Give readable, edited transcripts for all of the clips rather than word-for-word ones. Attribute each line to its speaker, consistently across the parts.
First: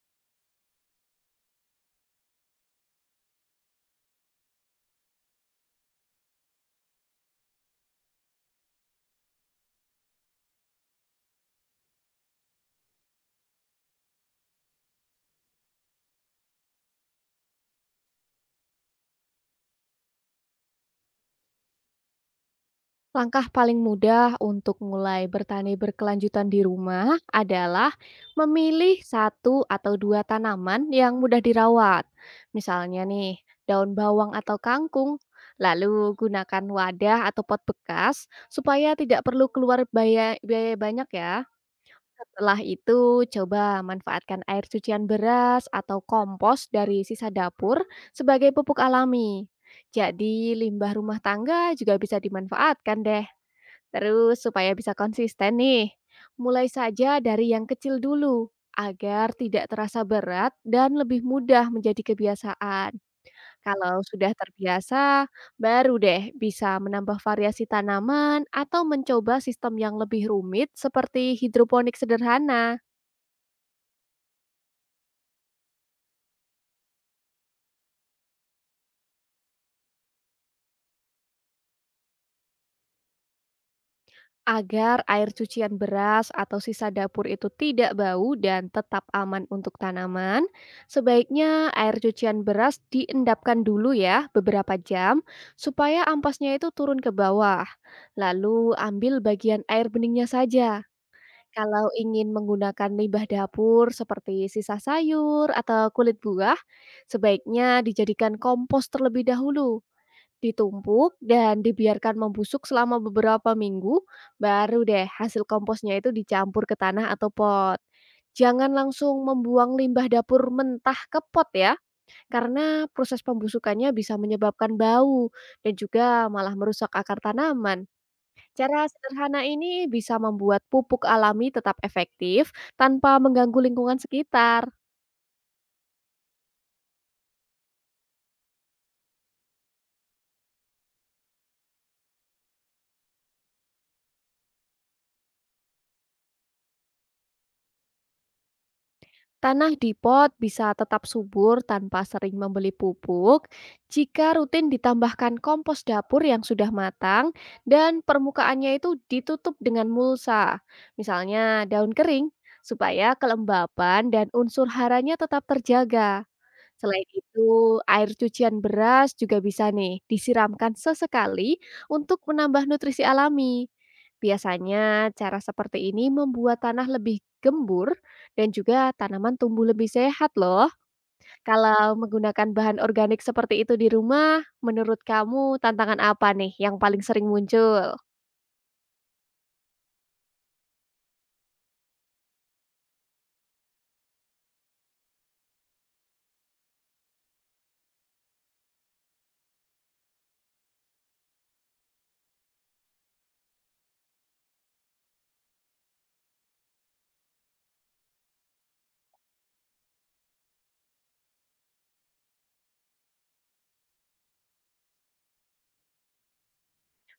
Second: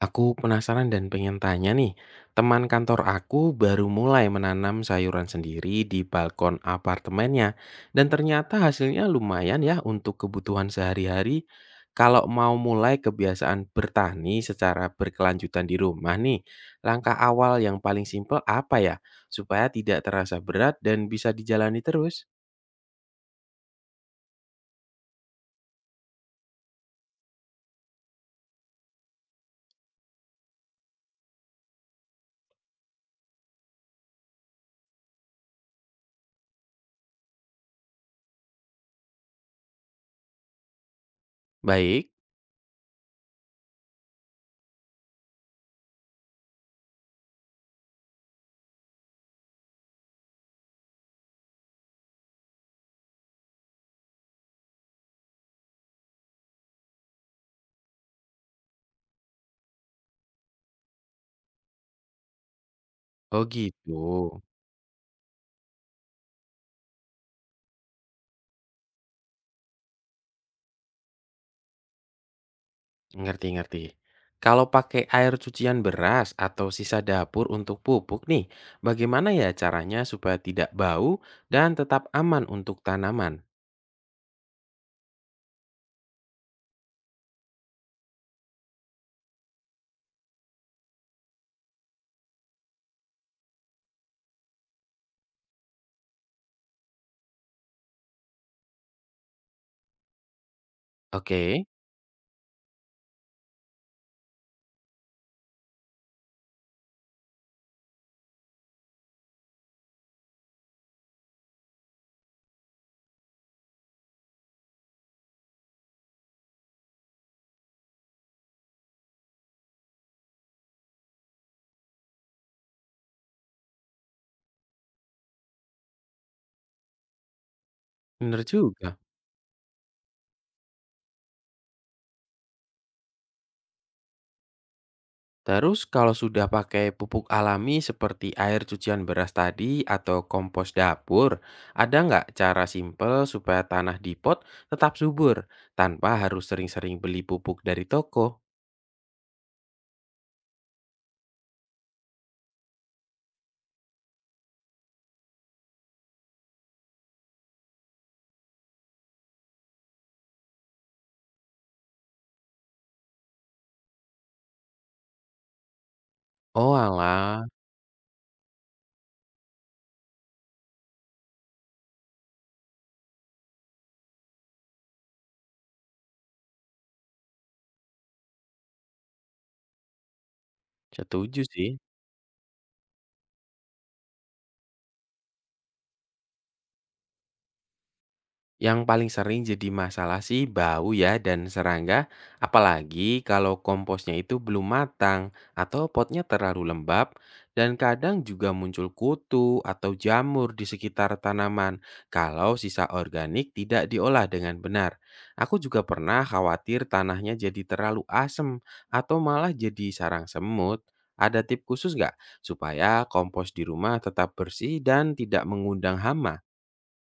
Speaker 1: Aku penasaran dan pengen tanya nih, teman kantor aku baru mulai menanam sayuran sendiri di balkon apartemennya, dan ternyata hasilnya lumayan ya untuk kebutuhan sehari-hari. Kalau mau mulai kebiasaan bertani secara berkelanjutan di rumah nih, langkah awal yang paling simpel apa ya? Supaya tidak terasa berat dan bisa dijalani terus.
Speaker 2: Langkah paling mudah untuk mulai bertani berkelanjutan di rumah adalah memilih satu atau dua tanaman yang mudah dirawat. Misalnya nih, daun bawang atau kangkung. Lalu gunakan wadah atau pot bekas supaya tidak perlu keluar biaya banyak ya.
Speaker 1: Baik,
Speaker 2: Setelah itu, coba manfaatkan air cucian beras atau kompos dari sisa dapur sebagai pupuk alami. Jadi, limbah rumah tangga juga bisa dimanfaatkan deh. Terus, supaya bisa konsisten nih, mulai saja dari yang kecil dulu agar tidak terasa berat dan lebih mudah menjadi kebiasaan.
Speaker 1: oh
Speaker 2: Kalau sudah
Speaker 1: gitu.
Speaker 2: terbiasa, baru deh bisa menambah variasi tanaman atau mencoba sistem yang lebih rumit seperti hidroponik sederhana,
Speaker 1: Ngerti, ngerti. Kalau pakai air cucian beras atau sisa dapur untuk pupuk nih, bagaimana ya caranya supaya tidak bau dan tetap aman untuk tanaman?
Speaker 2: agar air cucian beras atau sisa dapur itu tidak bau dan tetap aman untuk tanaman. Sebaiknya air cucian beras diendapkan dulu ya beberapa jam supaya ampasnya itu turun ke bawah. Lalu ambil bagian air beningnya saja.
Speaker 1: Oke,
Speaker 2: Kalau ingin menggunakan limbah dapur seperti sisa sayur atau kulit buah, sebaiknya dijadikan kompos terlebih dahulu. Ditumpuk dan dibiarkan membusuk selama beberapa minggu, baru deh hasil komposnya itu dicampur ke tanah atau pot. Jangan langsung membuang limbah dapur mentah ke pot ya, karena proses pembusukannya bisa menyebabkan bau dan juga malah merusak akar tanaman.
Speaker 1: bener
Speaker 2: Cara
Speaker 1: juga.
Speaker 2: sederhana ini bisa membuat pupuk alami tetap efektif tanpa mengganggu lingkungan sekitar.
Speaker 1: Terus kalau sudah pakai pupuk alami seperti air cucian beras tadi atau kompos dapur, ada nggak cara simpel supaya tanah di pot tetap subur tanpa harus sering-sering beli pupuk dari toko?
Speaker 2: Tanah di pot bisa tetap subur tanpa sering membeli pupuk jika rutin ditambahkan kompos dapur yang sudah matang dan permukaannya itu ditutup dengan mulsa, misalnya daun kering, supaya kelembapan dan unsur haranya tetap terjaga.
Speaker 1: Oh
Speaker 2: Selain
Speaker 1: alah,
Speaker 2: itu, air cucian beras juga bisa nih disiramkan sesekali untuk menambah nutrisi alami. Biasanya cara seperti ini membuat tanah lebih gembur dan juga tanaman tumbuh lebih sehat loh.
Speaker 1: setuju sih.
Speaker 2: Kalau menggunakan bahan organik seperti itu di rumah, menurut kamu tantangan apa nih yang paling sering muncul?
Speaker 1: Yang paling sering jadi masalah sih bau ya dan serangga, apalagi kalau komposnya itu belum matang atau potnya terlalu lembab dan kadang juga muncul kutu atau jamur di sekitar tanaman kalau sisa organik tidak diolah dengan benar. Aku juga pernah khawatir tanahnya jadi terlalu asem atau malah jadi sarang semut. Ada tip khusus nggak supaya kompos di rumah tetap bersih dan tidak mengundang hama?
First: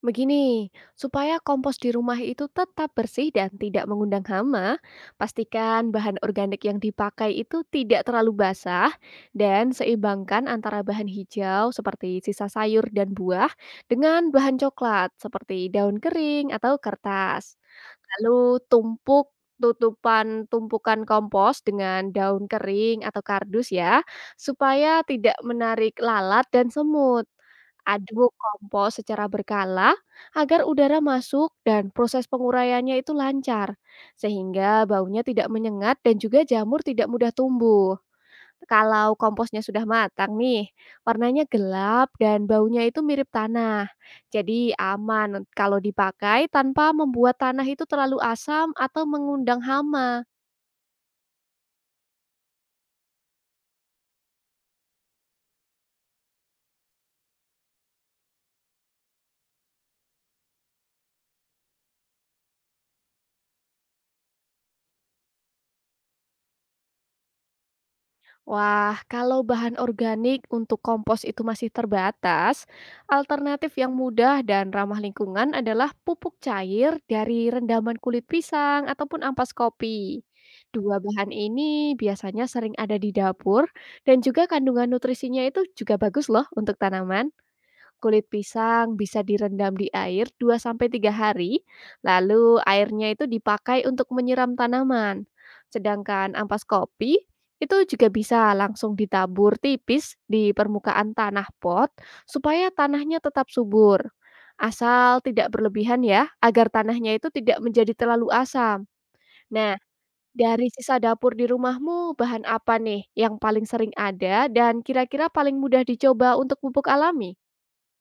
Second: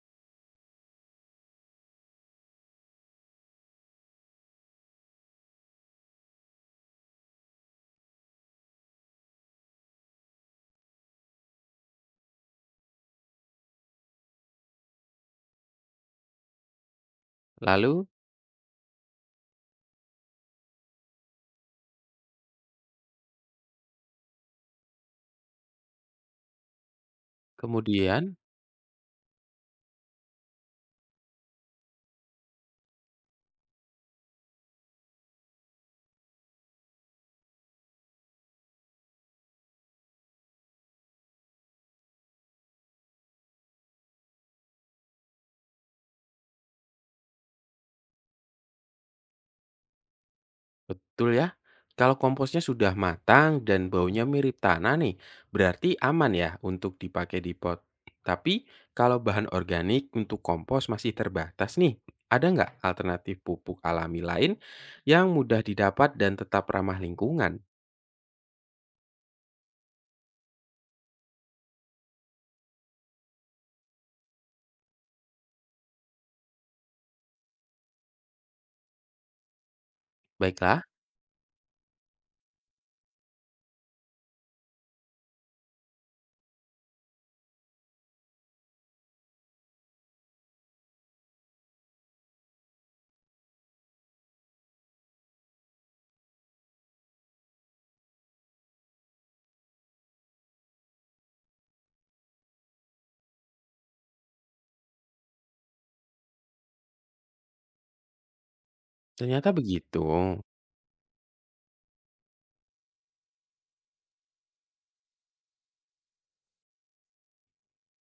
Speaker 2: Begini, supaya kompos di rumah itu tetap bersih dan tidak mengundang hama, pastikan bahan organik yang dipakai itu tidak terlalu basah dan seimbangkan antara bahan hijau seperti sisa sayur dan buah dengan bahan coklat seperti daun kering atau kertas.
Speaker 1: Lalu,
Speaker 2: Lalu tumpuk tutupan tumpukan kompos dengan daun kering atau kardus ya, supaya tidak menarik lalat dan semut. Aduk
Speaker 1: kemudian.
Speaker 2: kompos secara berkala agar udara masuk dan proses penguraiannya itu lancar, sehingga baunya tidak menyengat dan juga jamur tidak mudah tumbuh. Kalau komposnya sudah matang nih, warnanya gelap dan baunya itu mirip tanah. Jadi aman kalau dipakai tanpa membuat tanah itu terlalu asam atau mengundang hama.
Speaker 1: Betul ya. Kalau komposnya sudah matang dan baunya mirip tanah nih, berarti aman ya untuk dipakai di pot. Tapi kalau bahan organik untuk kompos masih terbatas nih, ada nggak alternatif pupuk alami lain yang mudah didapat dan tetap ramah lingkungan?
Speaker 2: Wah, kalau bahan organik untuk kompos itu masih terbatas, alternatif yang mudah dan ramah lingkungan adalah pupuk cair dari rendaman kulit pisang ataupun ampas kopi.
Speaker 1: Baiklah,
Speaker 2: Dua bahan ini biasanya sering ada di dapur dan juga kandungan nutrisinya itu juga bagus loh untuk tanaman. Kulit pisang bisa direndam di air 2 sampai 3 hari, lalu airnya itu dipakai untuk menyiram tanaman. Sedangkan ampas kopi itu juga bisa langsung ditabur tipis di permukaan tanah pot supaya tanahnya tetap subur. Asal tidak berlebihan ya, agar tanahnya itu tidak menjadi terlalu asam.
Speaker 1: ternyata
Speaker 2: Nah,
Speaker 1: begitu.
Speaker 2: dari sisa dapur di rumahmu, bahan apa nih yang paling sering ada dan kira-kira paling mudah dicoba untuk pupuk alami?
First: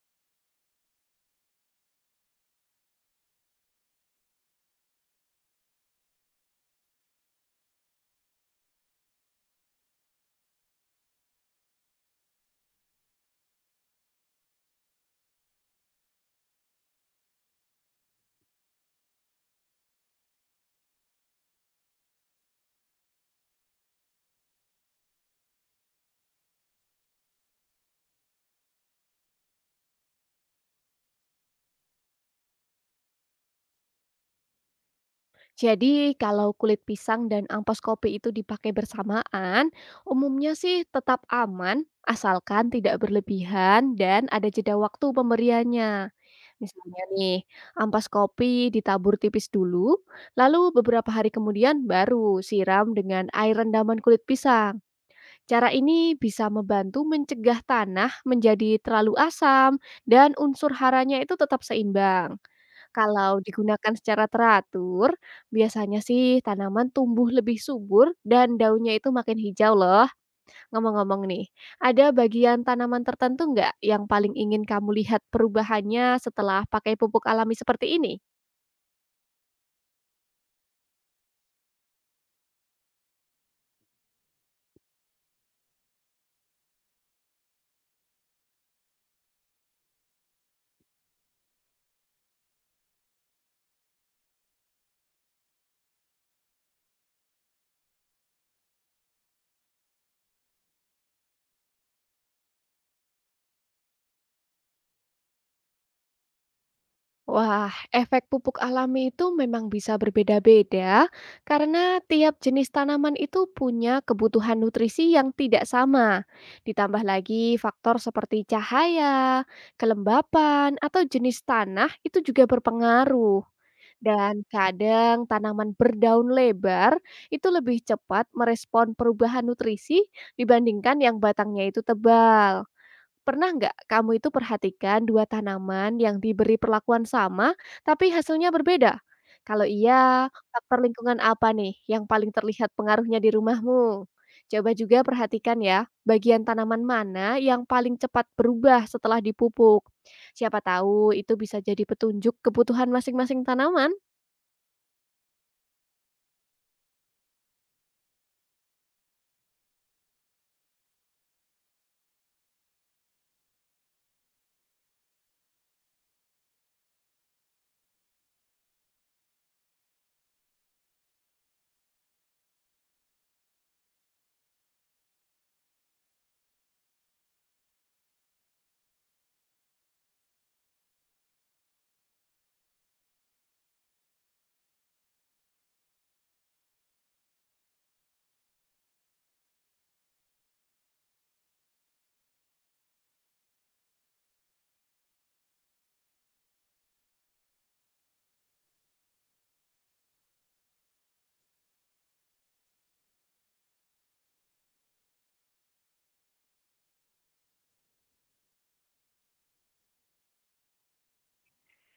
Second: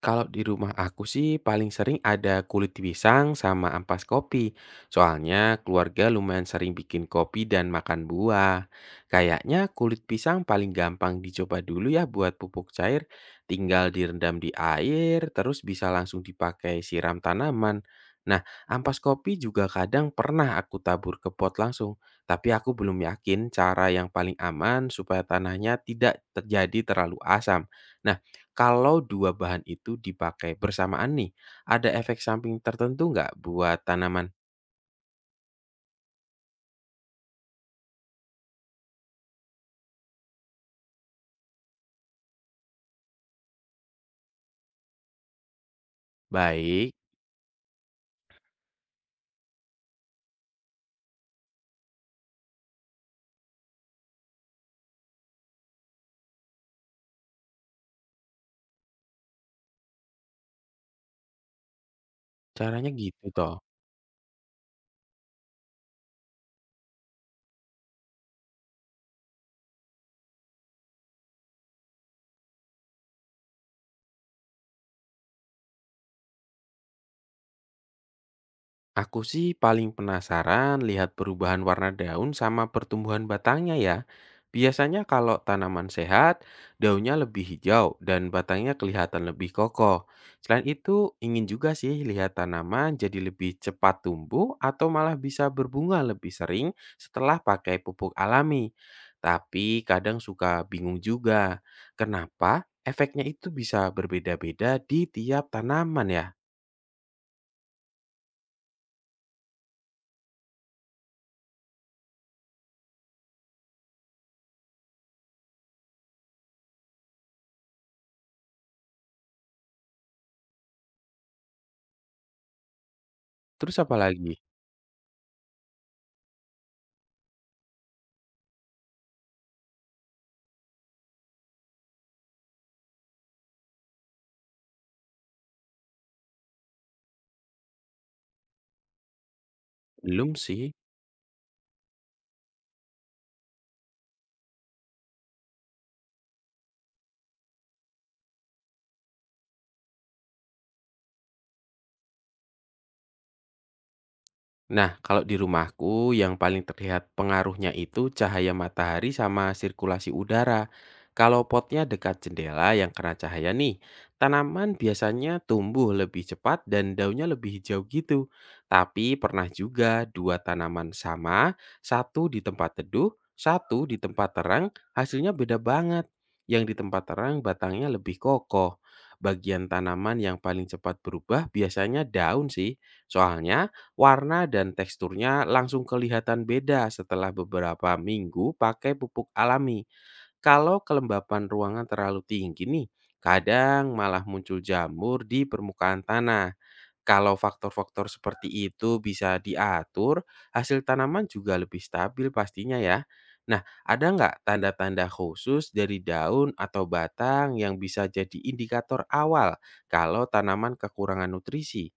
Speaker 1: Kalau di rumah aku sih paling sering ada kulit pisang sama ampas kopi. Soalnya keluarga lumayan sering bikin kopi dan makan buah. Kayaknya kulit pisang paling gampang dicoba dulu ya buat pupuk cair. Tinggal direndam di air, terus bisa langsung dipakai siram tanaman. Nah, ampas kopi juga kadang pernah aku tabur ke pot langsung. Tapi aku belum yakin cara yang paling aman supaya tanahnya tidak terjadi terlalu asam. Nah, kalau 2 bahan itu dipakai bersamaan nih, ada efek samping tertentu nggak buat tanaman?
Speaker 2: Jadi kalau kulit pisang dan ampas kopi itu dipakai bersamaan, umumnya sih tetap aman asalkan tidak berlebihan dan ada jeda waktu pemberiannya.
Speaker 1: Baik,
Speaker 2: Misalnya nih, ampas kopi ditabur tipis dulu, lalu beberapa hari kemudian baru siram dengan air rendaman kulit pisang. Cara ini bisa membantu mencegah tanah menjadi terlalu asam dan unsur haranya itu tetap seimbang.
Speaker 1: caranya gitu
Speaker 2: Kalau
Speaker 1: toh.
Speaker 2: digunakan secara teratur, biasanya sih tanaman tumbuh lebih subur dan daunnya itu makin hijau loh. Ngomong-ngomong nih, ada bagian tanaman tertentu nggak yang paling ingin kamu lihat perubahannya setelah pakai pupuk alami seperti ini?
Speaker 1: Aku sih paling penasaran lihat perubahan warna daun sama pertumbuhan batangnya ya. Biasanya kalau tanaman sehat, daunnya lebih hijau dan batangnya kelihatan lebih kokoh. Selain itu, ingin juga sih lihat tanaman jadi lebih cepat tumbuh atau malah bisa berbunga lebih sering setelah pakai pupuk alami. Tapi kadang suka bingung juga, kenapa efeknya itu bisa berbeda-beda di tiap tanaman ya?
Speaker 2: Wah, efek pupuk alami itu memang bisa berbeda-beda karena tiap jenis tanaman itu punya kebutuhan nutrisi yang tidak sama. Ditambah lagi faktor seperti cahaya, kelembapan, atau jenis tanah itu juga berpengaruh.
Speaker 1: Terus apa lagi?
Speaker 2: Dan kadang tanaman berdaun lebar itu lebih cepat merespon perubahan nutrisi dibandingkan yang batangnya itu tebal. Pernah nggak kamu itu perhatikan 2 tanaman yang diberi perlakuan sama, tapi hasilnya berbeda? Kalau iya,
Speaker 1: Belum sih.
Speaker 2: faktor lingkungan apa nih yang paling terlihat pengaruhnya di rumahmu? Coba juga perhatikan ya, bagian tanaman mana yang paling cepat berubah setelah dipupuk. Siapa tahu itu bisa jadi petunjuk kebutuhan masing-masing tanaman.
Speaker 1: Nah, kalau di rumahku yang paling terlihat pengaruhnya itu cahaya matahari sama sirkulasi udara. Kalau potnya dekat jendela yang kena cahaya nih, tanaman biasanya tumbuh lebih cepat dan daunnya lebih hijau gitu. Tapi pernah juga dua tanaman sama, satu di tempat teduh, satu di tempat terang, hasilnya beda banget. Yang di tempat terang batangnya lebih kokoh. Bagian tanaman yang paling cepat berubah biasanya daun sih. Soalnya warna dan teksturnya langsung kelihatan beda setelah beberapa minggu pakai pupuk alami. Kalau kelembapan ruangan terlalu tinggi nih, kadang malah muncul jamur di permukaan tanah. Kalau faktor-faktor seperti itu bisa diatur, hasil tanaman juga lebih stabil pastinya ya. Nah, ada nggak tanda-tanda khusus dari daun atau batang yang bisa jadi indikator awal kalau tanaman kekurangan nutrisi?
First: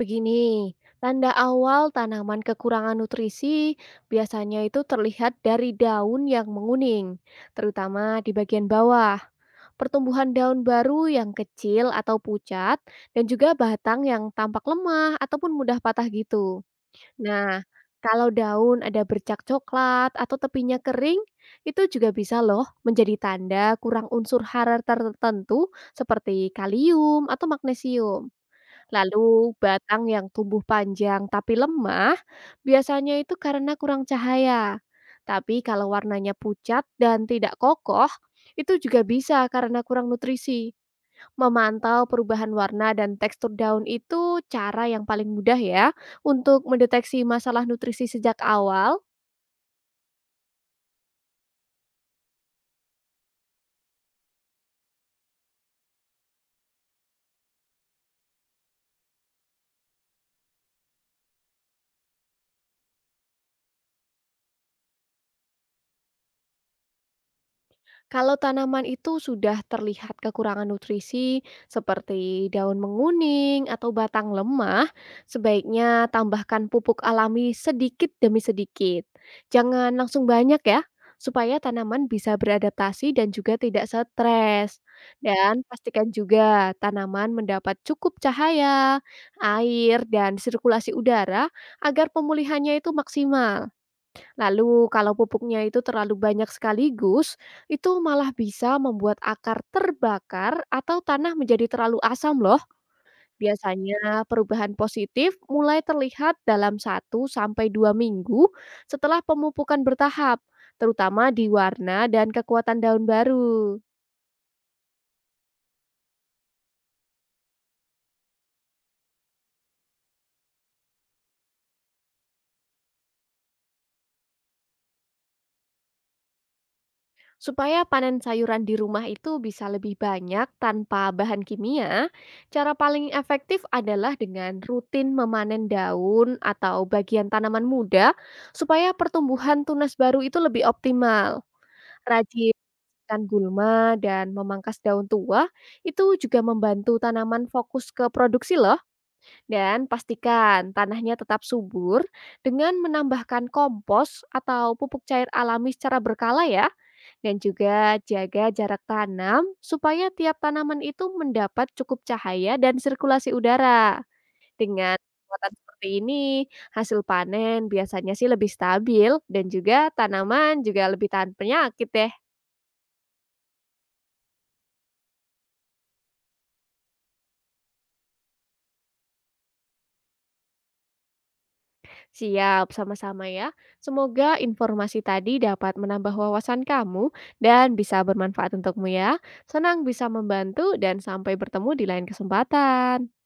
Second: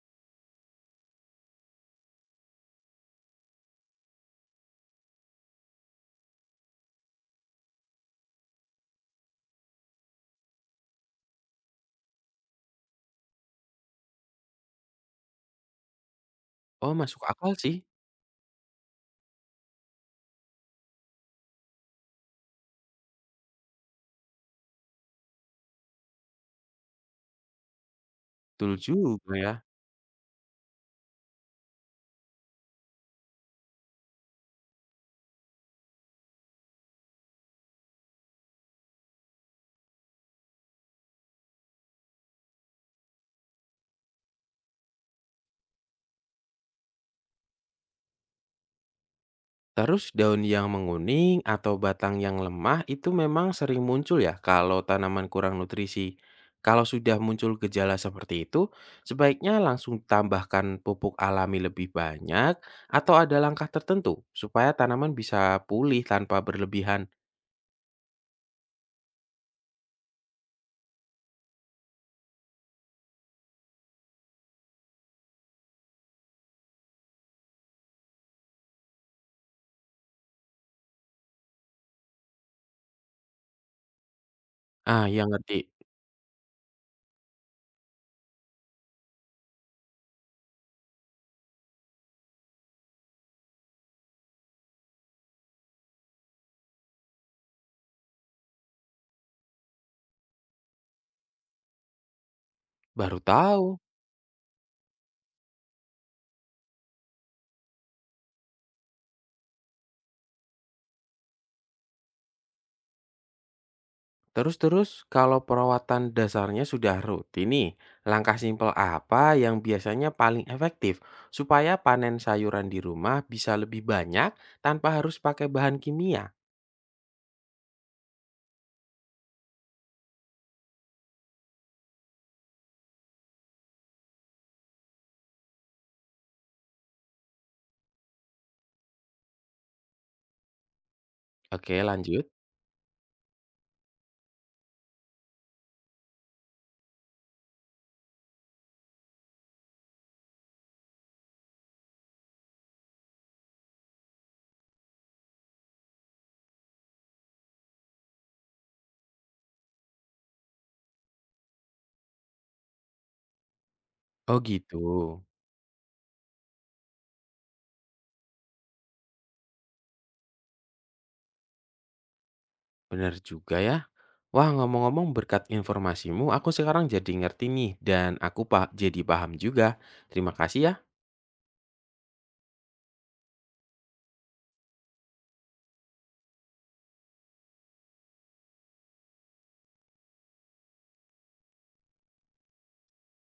Speaker 2: Begini, tanda awal tanaman kekurangan nutrisi biasanya itu terlihat dari daun yang menguning, terutama di bagian bawah. Pertumbuhan daun baru yang kecil atau pucat, dan juga batang yang tampak lemah ataupun mudah patah gitu.
Speaker 1: Oh, masuk akal
Speaker 2: Nah,
Speaker 1: sih.
Speaker 2: kalau daun ada bercak coklat atau tepinya kering, itu juga bisa loh menjadi tanda kurang unsur hara tertentu seperti kalium atau magnesium.
Speaker 1: Betul juga ya.
Speaker 2: Lalu batang yang tumbuh panjang tapi lemah biasanya itu karena kurang cahaya. Tapi kalau warnanya pucat dan tidak kokoh, itu juga bisa karena kurang nutrisi. Memantau perubahan warna dan tekstur daun itu cara yang paling mudah ya untuk mendeteksi masalah nutrisi sejak awal.
Speaker 1: Terus daun yang menguning atau batang yang lemah itu memang sering muncul ya kalau tanaman kurang nutrisi. Kalau sudah muncul gejala seperti itu, sebaiknya langsung tambahkan pupuk alami lebih banyak atau ada langkah tertentu supaya tanaman bisa pulih tanpa berlebihan.
Speaker 2: Kalau tanaman itu sudah terlihat kekurangan nutrisi seperti daun menguning atau batang lemah, sebaiknya tambahkan pupuk alami sedikit demi sedikit. Jangan langsung banyak ya, supaya tanaman bisa beradaptasi dan juga tidak stres.
Speaker 1: Ah, yang ngerti.
Speaker 2: Dan pastikan juga tanaman mendapat cukup cahaya, air, dan sirkulasi udara agar pemulihannya itu maksimal. Lalu kalau pupuknya itu terlalu banyak sekaligus, itu malah bisa membuat akar terbakar atau tanah menjadi terlalu asam loh.
Speaker 1: Baru tahu.
Speaker 2: Biasanya perubahan positif mulai terlihat dalam 1 sampai 2 minggu setelah pemupukan bertahap, terutama di warna dan kekuatan daun baru.
Speaker 1: Terus-terus, kalau perawatan dasarnya sudah rutin nih, langkah simpel apa yang biasanya paling efektif supaya panen sayuran di rumah bisa lebih banyak tanpa harus pakai bahan kimia?
Speaker 2: Supaya panen sayuran di rumah itu bisa lebih banyak tanpa bahan kimia, cara paling efektif adalah dengan rutin memanen daun atau bagian tanaman muda supaya pertumbuhan tunas baru itu lebih optimal.
Speaker 1: Oke, lanjut.
Speaker 2: Rajin ikan gulma dan memangkas daun tua itu juga membantu tanaman fokus ke produksi loh. Dan pastikan tanahnya tetap subur dengan menambahkan kompos atau pupuk cair alami secara berkala ya. Dan juga jaga jarak tanam supaya tiap tanaman itu mendapat cukup cahaya dan sirkulasi udara.
Speaker 1: Oh gitu,
Speaker 2: Dengan perawatan seperti ini, hasil panen biasanya sih lebih stabil dan juga tanaman juga lebih tahan penyakit deh.
Speaker 1: bener juga ya. Wah, ngomong-ngomong berkat informasimu, aku sekarang jadi ngerti nih dan aku jadi paham juga. Terima kasih ya
Speaker 2: Siap, sama-sama ya. Semoga informasi tadi dapat menambah wawasan kamu dan bisa bermanfaat untukmu ya. Senang bisa membantu dan sampai bertemu di lain kesempatan.